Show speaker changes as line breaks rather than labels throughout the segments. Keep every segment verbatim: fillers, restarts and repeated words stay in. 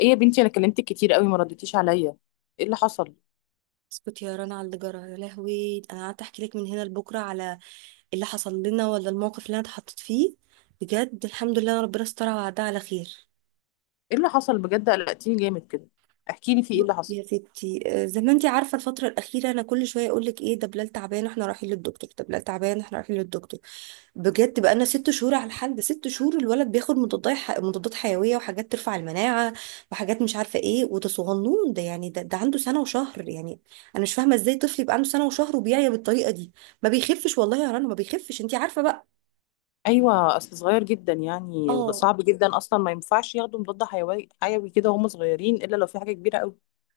ايه يا بنتي، انا كلمتك كتير قوي ما ردتيش عليا. ايه اللي حصل؟
اسكت يا رنا على اللي جرى. يا لهوي، انا قعدت احكي لك من هنا لبكره على اللي حصل لنا ولا الموقف اللي انا اتحطيت فيه. بجد الحمد لله، ربنا استر وعدها على خير.
ايه اللي حصل بجد؟ قلقتيني جامد كده، احكي لي في ايه
بصي
اللي حصل.
يا ستي، آه، زي ما انت عارفه الفتره الاخيره انا كل شويه اقول لك ايه ده، بلال تعبان احنا رايحين للدكتور، ده بلال تعبان احنا رايحين للدكتور. بجد بقى لنا ست شهور على الحال ده. ست شهور الولد بياخد مضادات ح- مضادات حيويه وحاجات ترفع المناعه وحاجات مش عارفه ايه. وده صغنون ده، يعني ده, ده عنده سنه وشهر يعني. انا مش فاهمه ازاي طفل يبقى عنده سنه وشهر وبيعيا بالطريقه دي. ما بيخفش والله يا رنا، ما بيخفش، انت عارفه بقى.
ايوه، اصل صغير جدا يعني،
اه.
صعب جدا اصلا ما ينفعش ياخدوا مضاد حيوي حيوي كده وهم صغيرين الا لو في حاجه كبيره قوي.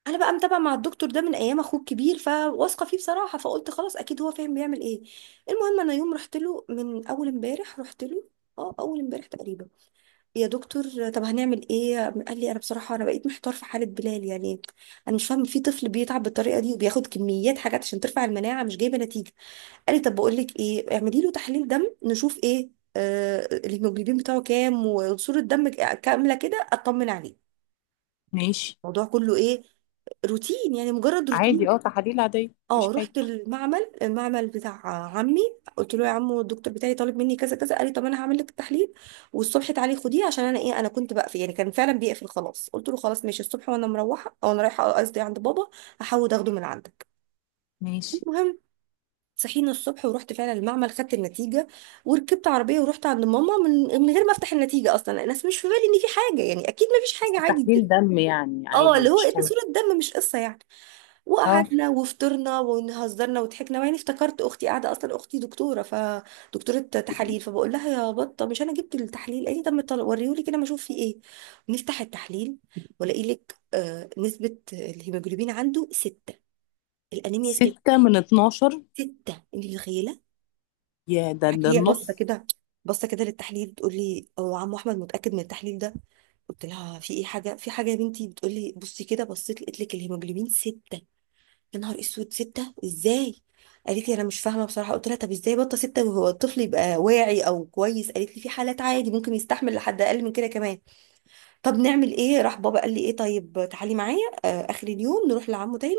انا بقى متابعه مع الدكتور ده من ايام اخوه الكبير، فواثقه فيه بصراحه، فقلت خلاص اكيد هو فاهم بيعمل ايه. المهم انا يوم رحت له من اول امبارح رحت له، اه اول امبارح تقريبا. يا دكتور، طب هنعمل ايه؟ قال لي انا بصراحه انا بقيت محتار في حاله بلال يعني. انا مش فاهم في طفل بيتعب بالطريقه دي وبياخد كميات حاجات عشان ترفع المناعه مش جايبه نتيجه. قال لي طب بقول لك ايه، اعملي له تحليل دم نشوف ايه آه الهيموجلوبين بتاعه كام، وصوره الدم كامله كده اطمن عليه.
ماشي.
الموضوع كله ايه؟ روتين يعني، مجرد روتين.
عادي، اه تحاليل عاديه
اه
مفيش حاجه.
رحت المعمل، المعمل بتاع عمي. قلت له يا عمو، الدكتور بتاعي طالب مني كذا كذا. قال لي طب انا هعمل لك التحليل والصبح تعالي خديه، عشان انا ايه انا كنت بقفل. يعني كان فعلا بيقفل خلاص. قلت له خلاص ماشي، الصبح وانا مروحه او انا رايحه قصدي عند بابا هحاول اخده من عندك.
ماشي.
المهم صحينا الصبح ورحت فعلا المعمل خدت النتيجه، وركبت عربيه ورحت عند ماما من من غير ما افتح النتيجه اصلا. الناس مش في بالي ان في حاجه، يعني اكيد ما فيش
بس
حاجه عادي.
تحليل دم يعني
اه
عادي
اللي هو
مفيش
إيه ده،
حاجه.
صوره دم مش قصه يعني.
اه.
وقعدنا وفطرنا وهزرنا وضحكنا، وبعدين افتكرت اختي قاعده، اصلا اختي دكتوره، فدكتوره تحاليل، فبقول لها يا بطه مش انا جبت التحليل؟ قالي طب طل- وريهولي كده ما اشوف فيه ايه. نفتح التحليل، والاقي لك آه نسبه الهيموجلوبين عنده سته. الانيميا سته.
ستة من اتناشر؟
سته، انت متخيله؟
يا، ده ده
هي باصه
النص.
كده، باصه كده للتحليل، بتقول لي هو عمو احمد متاكد من التحليل ده؟ قلت لها في ايه، حاجه في حاجه؟ يا بنتي بتقول لي بصي كده، بصيت لقيت لك الهيموجلوبين سته. يا نهار اسود، ستة ازاي؟ قالت لي انا مش فاهمه بصراحه. قلت لها طب ازاي بطه ستة وهو الطفل يبقى واعي او كويس؟ قالت لي في حالات عادي ممكن يستحمل لحد اقل من كده كمان. طب نعمل ايه؟ راح بابا قال لي ايه، طيب تعالي معايا آه اخر اليوم نروح لعمه تاني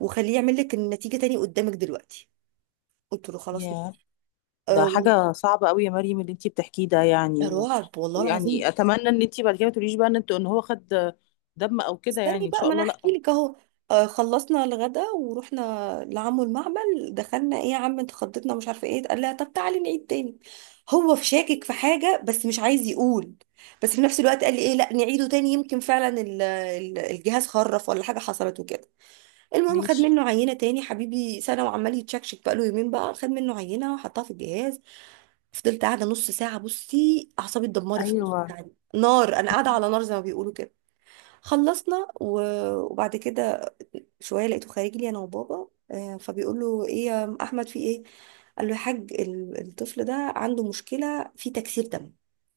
وخليه يعمل لك النتيجه تاني قدامك دلوقتي. قلت له خلاص.
يا،
آه
ده
وال-
حاجة صعبة قوي يا مريم اللي انتي بتحكيه ده، يعني
ده
و...
رعب والله
ويعني
العظيم.
اتمنى ان انتي بعد كده ما تقوليش بقى ان انت، ان هو خد دم او كده، يعني
استني
ان
بقى
شاء
ما انا
الله
احكي
لا.
لك اهو. آه، خلصنا الغدا ورحنا لعمو المعمل. دخلنا. ايه يا عم انت خضتنا مش عارفه ايه؟ قال لها طب تعالي نعيد تاني. هو في شاكك في حاجه بس مش عايز يقول، بس في نفس الوقت قال لي ايه لا نعيده تاني يمكن فعلا ال- ال- الجهاز خرف ولا حاجه حصلت وكده. المهم خد
ماشي.
منه عينه تاني، حبيبي سنه وعمال يتشكشك بقاله يومين بقى. خد منه عينه وحطها في الجهاز. فضلت قاعده نص ساعه، بصي اعصابي اتدمرت في نص
ايوه.
ساعه دي. نار، انا قاعده على نار زي ما بيقولوا كده. خلصنا و- وبعد كده شويه لقيته خارج لي انا وبابا، آه، فبيقول له ايه يا احمد في ايه؟ قال له يا حاج ال- الطفل ده عنده مشكله في تكسير دم.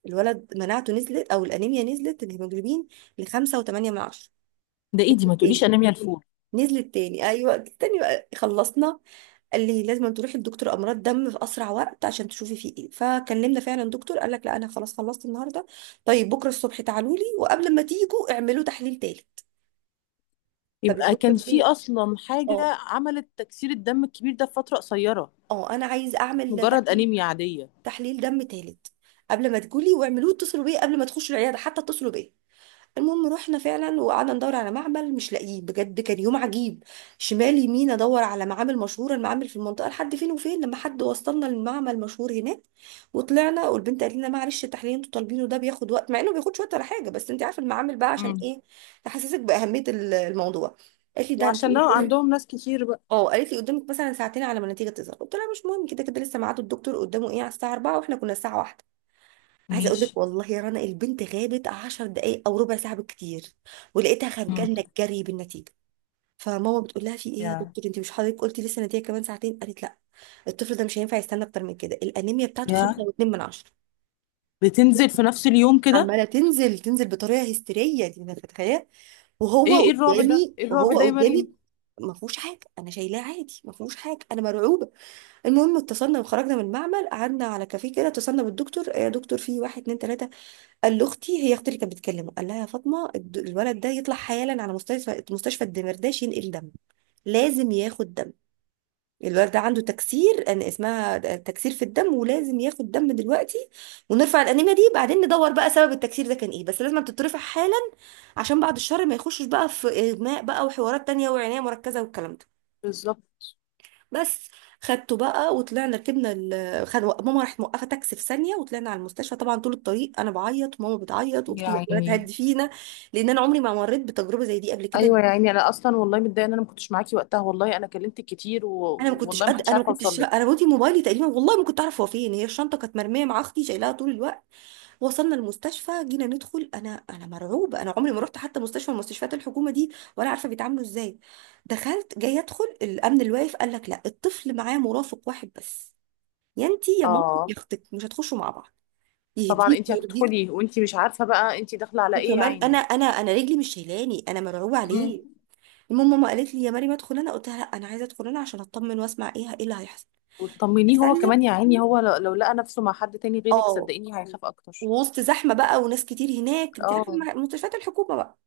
الولد مناعته نزلت او الانيميا نزلت، الهيموجلوبين ل خمسة وثمانية من عشرة
ده ايدي،
من عشرة.
ما تقوليش
تاني،
انيميا الفول.
نزلت تاني، ايوه تاني بقى. خلصنا. قال لي لازم تروحي لدكتور امراض دم في اسرع وقت عشان تشوفي فيه ايه. فكلمنا فعلا دكتور قال لك لا انا خلاص خلصت النهارده، طيب بكره الصبح تعالوا لي، وقبل ما تيجوا اعملوا تحليل تالت. طب يا
يبقى
دكتور
كان في
ليه؟
اصلا حاجة
اه
عملت تكسير الدم الكبير ده في فترة قصيرة،
اه. انا عايز
مش
اعمل
مجرد
تحليل،
انيميا عادية.
تحليل دم تالت. قبل ما تقولي واعملوه اتصلوا بيا، قبل ما تخشوا العياده حتى اتصلوا بيا. المهم رحنا فعلا وقعدنا ندور على معمل مش لاقيه، بجد كان يوم عجيب. شمال يمين ادور على معامل مشهوره، المعامل في المنطقه لحد فين وفين، لما حد وصلنا للمعمل مشهور هناك. وطلعنا والبنت قالت لنا معلش التحليل اللي انتوا طالبينه ده بياخد وقت. مع انه بياخدش وقت ولا حاجه، بس انت عارفه المعامل بقى عشان
مم.
ايه، تحسسك باهميه ال- الموضوع. قالت لي ده انت
وعشان لو عندهم ناس كتير بقى.
اه. قالت لي قدامك مثلا ساعتين على ما النتيجه تظهر. قلت لها مش مهم، كده كده لسه ميعاد الدكتور قدامه ايه على الساعه اربعة واحنا كنا الساعه واحدة. عايزه اقول لك
ماشي.
والله يا رنا البنت غابت عشر دقائق او ربع ساعه بالكتير، ولقيتها خارجه
مم.
لنا الجري بالنتيجه. فماما بتقول لها في ايه يا
يا
دكتور، انت مش حضرتك قلتي لسه النتيجه كمان ساعتين؟ قالت لا، الطفل ده مش هينفع يستنى اكتر من كده، الانيميا بتاعته
يا
خمسة واتنين من عشرة من عشرة.
بتنزل في نفس اليوم كده؟
عماله تنزل، تنزل بطريقه هستيريه دي انا متخيله؟
ايه
وهو
ايه الرعب ده،
قدامي،
ايه الرعب
وهو
ده يا
قدامي.
مريم!
ما فيهوش حاجه، انا شايلاه عادي، ما فيهوش حاجه، انا مرعوبه. المهم اتصلنا وخرجنا من المعمل، قعدنا على كافيه كده، اتصلنا بالدكتور. إيه يا دكتور في واحد اتنين تلاته. قال لاختي، هي اختي اللي كانت بتكلمه، قال لها يا فاطمه الد- الولد ده يطلع حالا على مستشفى، مستشفى الدمرداش، ينقل دم. لازم ياخد دم. الولد ده عنده تكسير، انا اسمها تكسير في الدم، ولازم ياخد دم دلوقتي، ونرفع الانيميا دي. بعدين ندور بقى سبب التكسير ده كان ايه، بس لازم تترفع حالا عشان بعد الشر ما يخشش بقى في اغماء بقى وحوارات تانية وعناية مركزة والكلام ده.
بالظبط،
بس. خدته بقى وطلعنا، ركبنا ال... خد... ماما راحت موقفه تاكسي في ثانيه وطلعنا على المستشفى. طبعا طول الطريق انا بعيط وماما بتعيط واختي عماله
يعني.
تهدي فينا، لان انا عمري ما مريت بتجربه زي دي قبل كده.
ايوه يا عيني، انا اصلا والله متضايقه ان انا ما كنتش معاكي وقتها، والله انا كلمتك كتير و...
انا ما كنتش
والله ما
قد
كنتش
انا ما
عارفه اوصل
كنتش انا
لك.
بودي موبايلي تقريبا، والله ما كنت اعرف هو فين. هي الشنطه كانت مرميه مع اختي شايلاها طول الوقت. وصلنا المستشفى، جينا ندخل، انا انا مرعوبه. انا عمري ما رحت حتى مستشفى من مستشفيات الحكومه دي، ولا عارفه بيتعاملوا ازاي. دخلت جاي ادخل، الامن الواقف قال لك لا، الطفل معاه مرافق واحد بس، يا انتي يا مامتك يا
اه.
اختك، مش هتخشوا مع بعض.
طبعا
يهديك
انت
يرضيك.
هتدخلي وانت مش عارفه بقى انت داخله على ايه يا
وكمان انا
عيني.
انا انا رجلي مش شايلاني، انا مرعوبه
مم.
عليه. المهم ماما قالت لي يا مريم ادخل انا. قلت لها لا، انا عايزه ادخل انا عشان اطمن واسمع ايه ايه اللي هيحصل.
وتطمنيه هو
دخلنا.
كمان يا عيني، هو لو لو لقى نفسه مع حد تاني غيرك
اه.
صدقيني هيخاف اكتر.
ووسط زحمه بقى وناس كتير هناك، انت عارفه
اه.
الم- مستشفيات الحكومه بقى.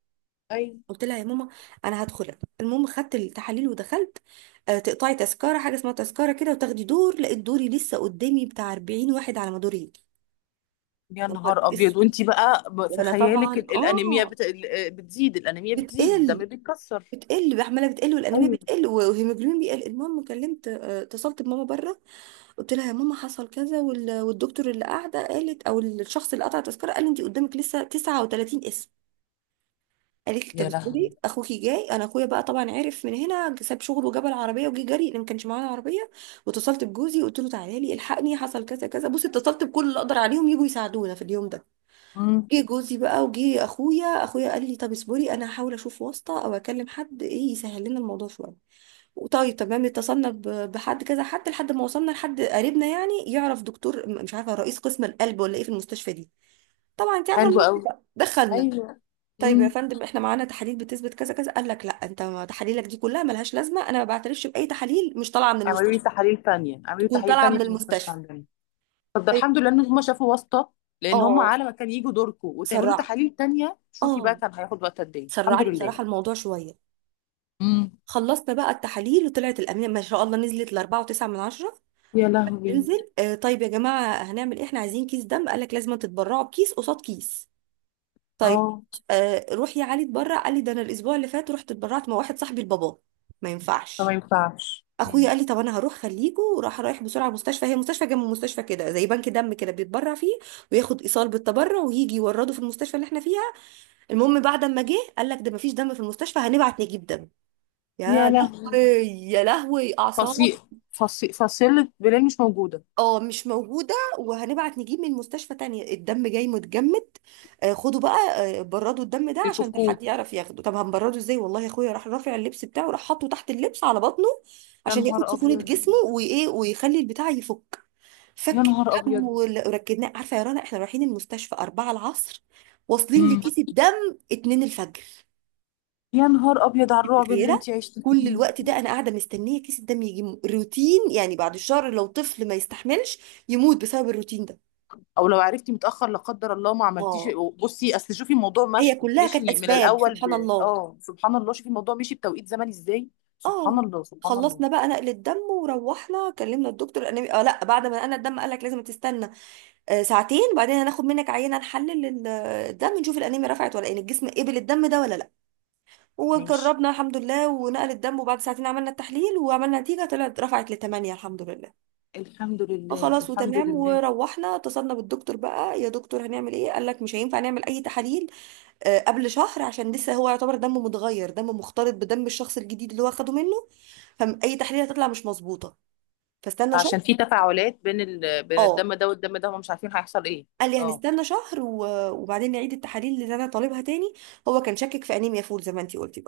ايوه.
قلت لها يا ماما انا هدخل أنا. المهم خدت التحاليل ودخلت. آه، تقطعي تذكره، حاجه اسمها تذكره كده وتاخدي دور. لقيت دوري لسه قدامي بتاع اربعين واحد على ما دوري يجي.
يا
يا نهار
نهار ابيض.
اسود.
وانت بقى ب- في
وانا
خيالك
طبعا
ال- الانيميا
اه
بت... ال- بتزيد، الانيميا بتزيد، الدم
بتقل،
بيتكسر.
بتقل بقى، عماله بتقل، والانيميا
ايوه.
بتقل، والهيموجلوبين بيقل. المهم كلمت آه، اتصلت بماما بره، قلت لها يا ماما حصل كذا، وال- والدكتور اللي قاعده قالت، او الشخص اللي قطع التذكره قال لي انت قدامك لسه تسعة وتلاتين اسم. قالت لي طب
يا
اصبري
لهوي.
اخوكي جاي. انا اخويا بقى طبعا عرف من هنا، ساب شغله وجاب العربيه وجه جري، لان ما كانش معانا عربيه. واتصلت بجوزي قلت له تعالى لي الحقني حصل كذا كذا. بصي اتصلت بكل اللي اقدر عليهم يجوا يساعدونا في اليوم ده.
امم.
جه جوزي بقى، وجه اخويا. اخويا قال لي طب اصبري انا هحاول اشوف واسطه او اكلم حد ايه يسهل لنا الموضوع شويه. طيب تمام. اتصلنا ب- بحد كذا حد، لحد ما وصلنا لحد قريبنا يعني يعرف دكتور، م- مش عارفه رئيس قسم القلب ولا ايه في المستشفى دي. طبعا انت عارفه
حلو
الموقف
قوي.
بقى. دخلنا.
ايوه.
طيب
امم.
يا فندم احنا معانا تحاليل بتثبت كذا كذا. قال لك لا، انت ما تحاليلك دي كلها ملهاش لازمه، انا ما بعترفش باي تحاليل مش طالعه من
اعملوا لي
المستشفى،
تحاليل تانية، اعملوا لي
تكون
تحاليل
طالعه
تانية
من
في المستشفى
المستشفى.
عندنا. فده
طيب.
الحمد لله ان هم شافوا واسطة، لان هم
اه
على ما كان يجوا دوركم وتعملوا
سرع.
تحاليل تانية شوفي
اه
بقى كان هياخد وقت قد ايه.
سرع
الحمد
لي
لله.
بصراحه الموضوع شويه.
امم.
خلصنا بقى التحاليل، وطلعت الامينه ما شاء الله نزلت ل اربعة وتسعة من عشرة من عشرة.
يا لهوي.
تنزل. آه طيب يا جماعه هنعمل ايه؟ احنا عايزين كيس دم. قال لك لازم تتبرعوا بكيس قصاد كيس. طيب.
اه.
آه روح يا علي اتبرع. قال لي ده انا الاسبوع اللي فات رحت اتبرعت مع واحد صاحبي لباباه، ما
فما
ينفعش.
ينفعش.
اخويا
أمم.
قال لي طب انا هروح خليكوا، وراح رايح بسرعه مستشفى، هي مستشفى جنب مستشفى كده زي بنك دم كده بيتبرع فيه، وياخد ايصال بالتبرع ويجي يورده في المستشفى اللي احنا فيها. المهم بعد ما جه قال لك ده مفيش دم في المستشفى، هنبعت نجيب دم.
يا
يا
لهوي.
لهوي، يا لهوي، اعصاب.
فصيل فصيل فصيلة بلال مش موجودة.
اه مش موجودة، وهنبعت نجيب من مستشفى تانية. الدم جاي متجمد، آه، خدوا بقى. آه، بردوا الدم ده عشان ده
بيفكوه.
حد يعرف ياخده. طب هنبرده ازاي؟ والله يا اخويا راح رافع اللبس بتاعه، راح حاطه تحت اللبس على بطنه
يا
عشان ياخد
نهار
سخونة جسمه
أبيض.
وايه ويخلي البتاع يفك.
يا
فك
نهار
الدم
أبيض.
وال- وركدناه. عارفة يا رنا احنا رايحين المستشفى اربعة العصر، واصلين
أمم.
لكيس الدم اتنين الفجر،
يا نهار أبيض على الرعب اللي
بخيرة.
أنت عشتي
كل
فيه.
الوقت ده انا قاعده مستنيه كيس الدم يجي م- روتين يعني. بعد الشهر لو طفل ما يستحملش، يموت بسبب الروتين ده.
او لو عرفتي متاخر لا قدر الله ما عملتيش.
اه.
بصي اصل شوفي الموضوع
هي
مش...
كلها كانت
مشي من
اسباب
الاول،
سبحان
ب...
الله.
اه سبحان الله شوفي الموضوع مشي بتوقيت زمني ازاي. سبحان
اه.
الله، سبحان الله.
خلصنا بقى نقل الدم، وروحنا كلمنا الدكتور. انا اه لا، بعد ما نقلنا الدم قال لك لازم تستنى آه ساعتين، بعدين هناخد منك عينه نحلل ال- الدم، نشوف الانيميا رفعت ولا ايه الجسم قبل الدم ده ولا لا.
ماشي.
وجربنا الحمد لله، ونقل الدم، وبعد ساعتين عملنا التحليل، وعملنا نتيجه، طلعت رفعت لثمانية الحمد لله.
الحمد
آه
لله،
خلاص
الحمد
وتمام.
لله.
وروحنا اتصلنا بالدكتور بقى يا دكتور هنعمل ايه؟ قال لك مش هينفع نعمل اي تحاليل آه، قبل شهر، عشان لسه هو يعتبر دمه متغير، دمه مختلط بدم الشخص الجديد اللي هو اخده منه، فاي تحليل هتطلع مش مظبوطه. فاستنى شهر.
عشان في تفاعلات بين ال... بين
اه.
الدم ده والدم ده، هم مش عارفين هيحصل ايه.
قال لي
اه.
هنستنى شهر و- وبعدين نعيد التحاليل اللي انا طالبها تاني. هو كان شاكك في انيميا فول زي ما انتي قلتي.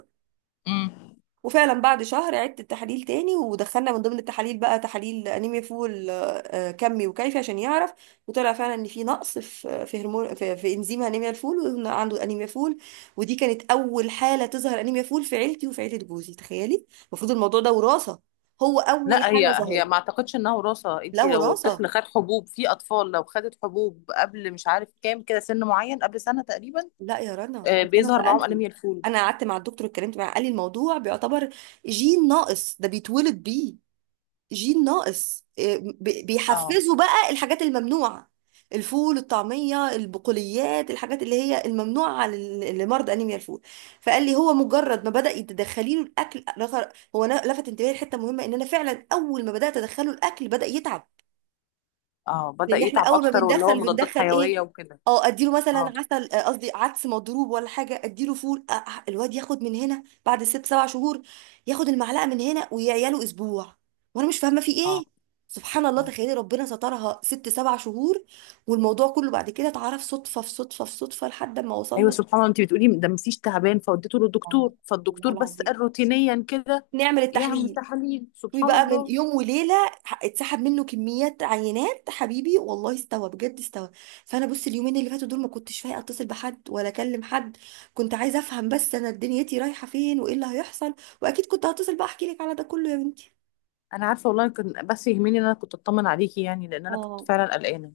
امم.
وفعلا بعد شهر عدت التحاليل تاني، ودخلنا من ضمن التحاليل بقى تحاليل انيميا فول، آه، آه، كمي وكيفي عشان يعرف. وطلع فعلا ان في نقص في في هرمون، في, في انزيم انيميا الفول، وإن عنده انيميا فول. ودي كانت اول حاله تظهر انيميا فول في عيلتي وفي عيله جوزي، تخيلي. المفروض الموضوع ده وراثه، هو اول
لا، هي
حاله
هي
ظهرت.
ما اعتقدش انها وراثه،
لا
انت لو
وراثه.
الطفل خد حبوب، في اطفال لو خدت حبوب قبل مش عارف كام كده سن معين قبل سنه تقريبا
لا يا رنا
آه،
انا
بيظهر معاهم
سالته.
انيميا الفول.
انا قعدت مع الدكتور اتكلمت معاه، قال لي الموضوع بيعتبر جين ناقص ده بيتولد بيه. جين ناقص، إيه، بي-
اه.
بيحفزوا بقى الحاجات الممنوعة، الفول، الطعمية، البقوليات، الحاجات اللي هي الممنوعة على ال- لمرضى أنيميا الفول. فقال لي هو مجرد ما بدأ يتدخلي له الأكل رغ- هو نا- لفت انتباهي لحتة مهمة، إن أنا فعلا أول ما بدأت أدخله الأكل بدأ يتعب.
اه بدأ
لان احنا
يتعب
اول ما
اكتر واللي هو
بندخل
مضادات
بندخل ايه؟
حيوية وكده.
اه اديله
اه.
مثلا عسل، آه، قصدي عدس مضروب ولا حاجه، اديله فول. آه، آه، الواد ياخد من هنا بعد ست سبع شهور، ياخد المعلقه من هنا ويعياله اسبوع، وانا مش فاهمه في
اه.
ايه. سبحان الله،
آه.
تخيلي ربنا سترها ست سبع شهور. والموضوع كله بعد كده اتعرف صدفه في صدفه في صدفه لحد ما
ايوه
وصلنا.
سبحان الله، انت بتقولي ده مفيش تعبان فوديته
والله،
للدكتور،
والله
فالدكتور بس
العظيم.
قال روتينيا كده
نعمل
يعمل
التحليل.
تحاليل،
طوي
سبحان
بقى من
الله.
يوم وليله، ح- اتسحب منه كميات عينات، حبيبي والله استوى بجد استوى. فانا بص اليومين اللي فاتوا دول ما كنتش فايقه اتصل بحد ولا اكلم حد، كنت عايزه افهم بس انا دنيتي رايحه فين وايه اللي هيحصل. واكيد كنت هتصل بقى احكي لك على ده كله يا بنتي.
انا عارفه والله، كان بس يهمني ان انا كنت اطمن عليكي يعني، لان انا كنت
اه.
فعلا قلقانه.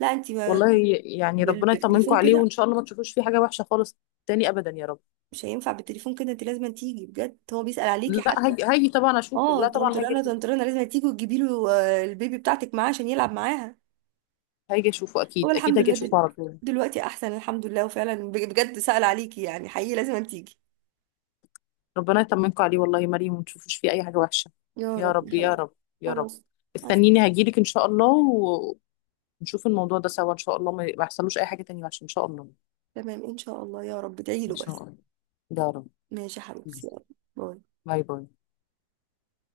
لا انت ما-
والله. يعني
بال-
ربنا يطمنكم
بالتليفون
عليه
كده
وان شاء الله ما تشوفوش فيه حاجه وحشه خالص. تاني ابدا يا رب.
مش هينفع. بالتليفون كده انت لازم تيجي بجد، هو بيسأل عليكي
لا
حتى.
هاجي، هاجي طبعا اشوفه،
اه
لا طبعا هاجي
طنطرانه
اشوفه،
طنطرانه، لازم تيجي وتجيبي له، آه، البيبي بتاعتك معاه عشان يلعب معاها.
هاجي اشوفه
هو
اكيد، اكيد
الحمد
هاجي
لله دل...
اشوفه على طول.
دلوقتي احسن الحمد لله، وفعلا بج- بجد سأل عليكي يعني، حقيقي لازم أن تيجي.
ربنا يطمنكم عليه والله يا مريم، وما تشوفوش فيه اي حاجه وحشه.
يا
يا
رب يا
رب، يا
حبيبي.
رب. يا رب.
خلاص. بس.
استنيني هجيلك ان شاء الله و- ونشوف الموضوع ده سوا ان شاء الله ما ما يحصلوش اي حاجه تانية وحشه ان شاء الله.
تمام ان شاء الله، يا رب ادعي
إن
له
شاء
بس.
الله. يا رب.
ماشي يا حبيبتي، يلا. باي.
باي باي.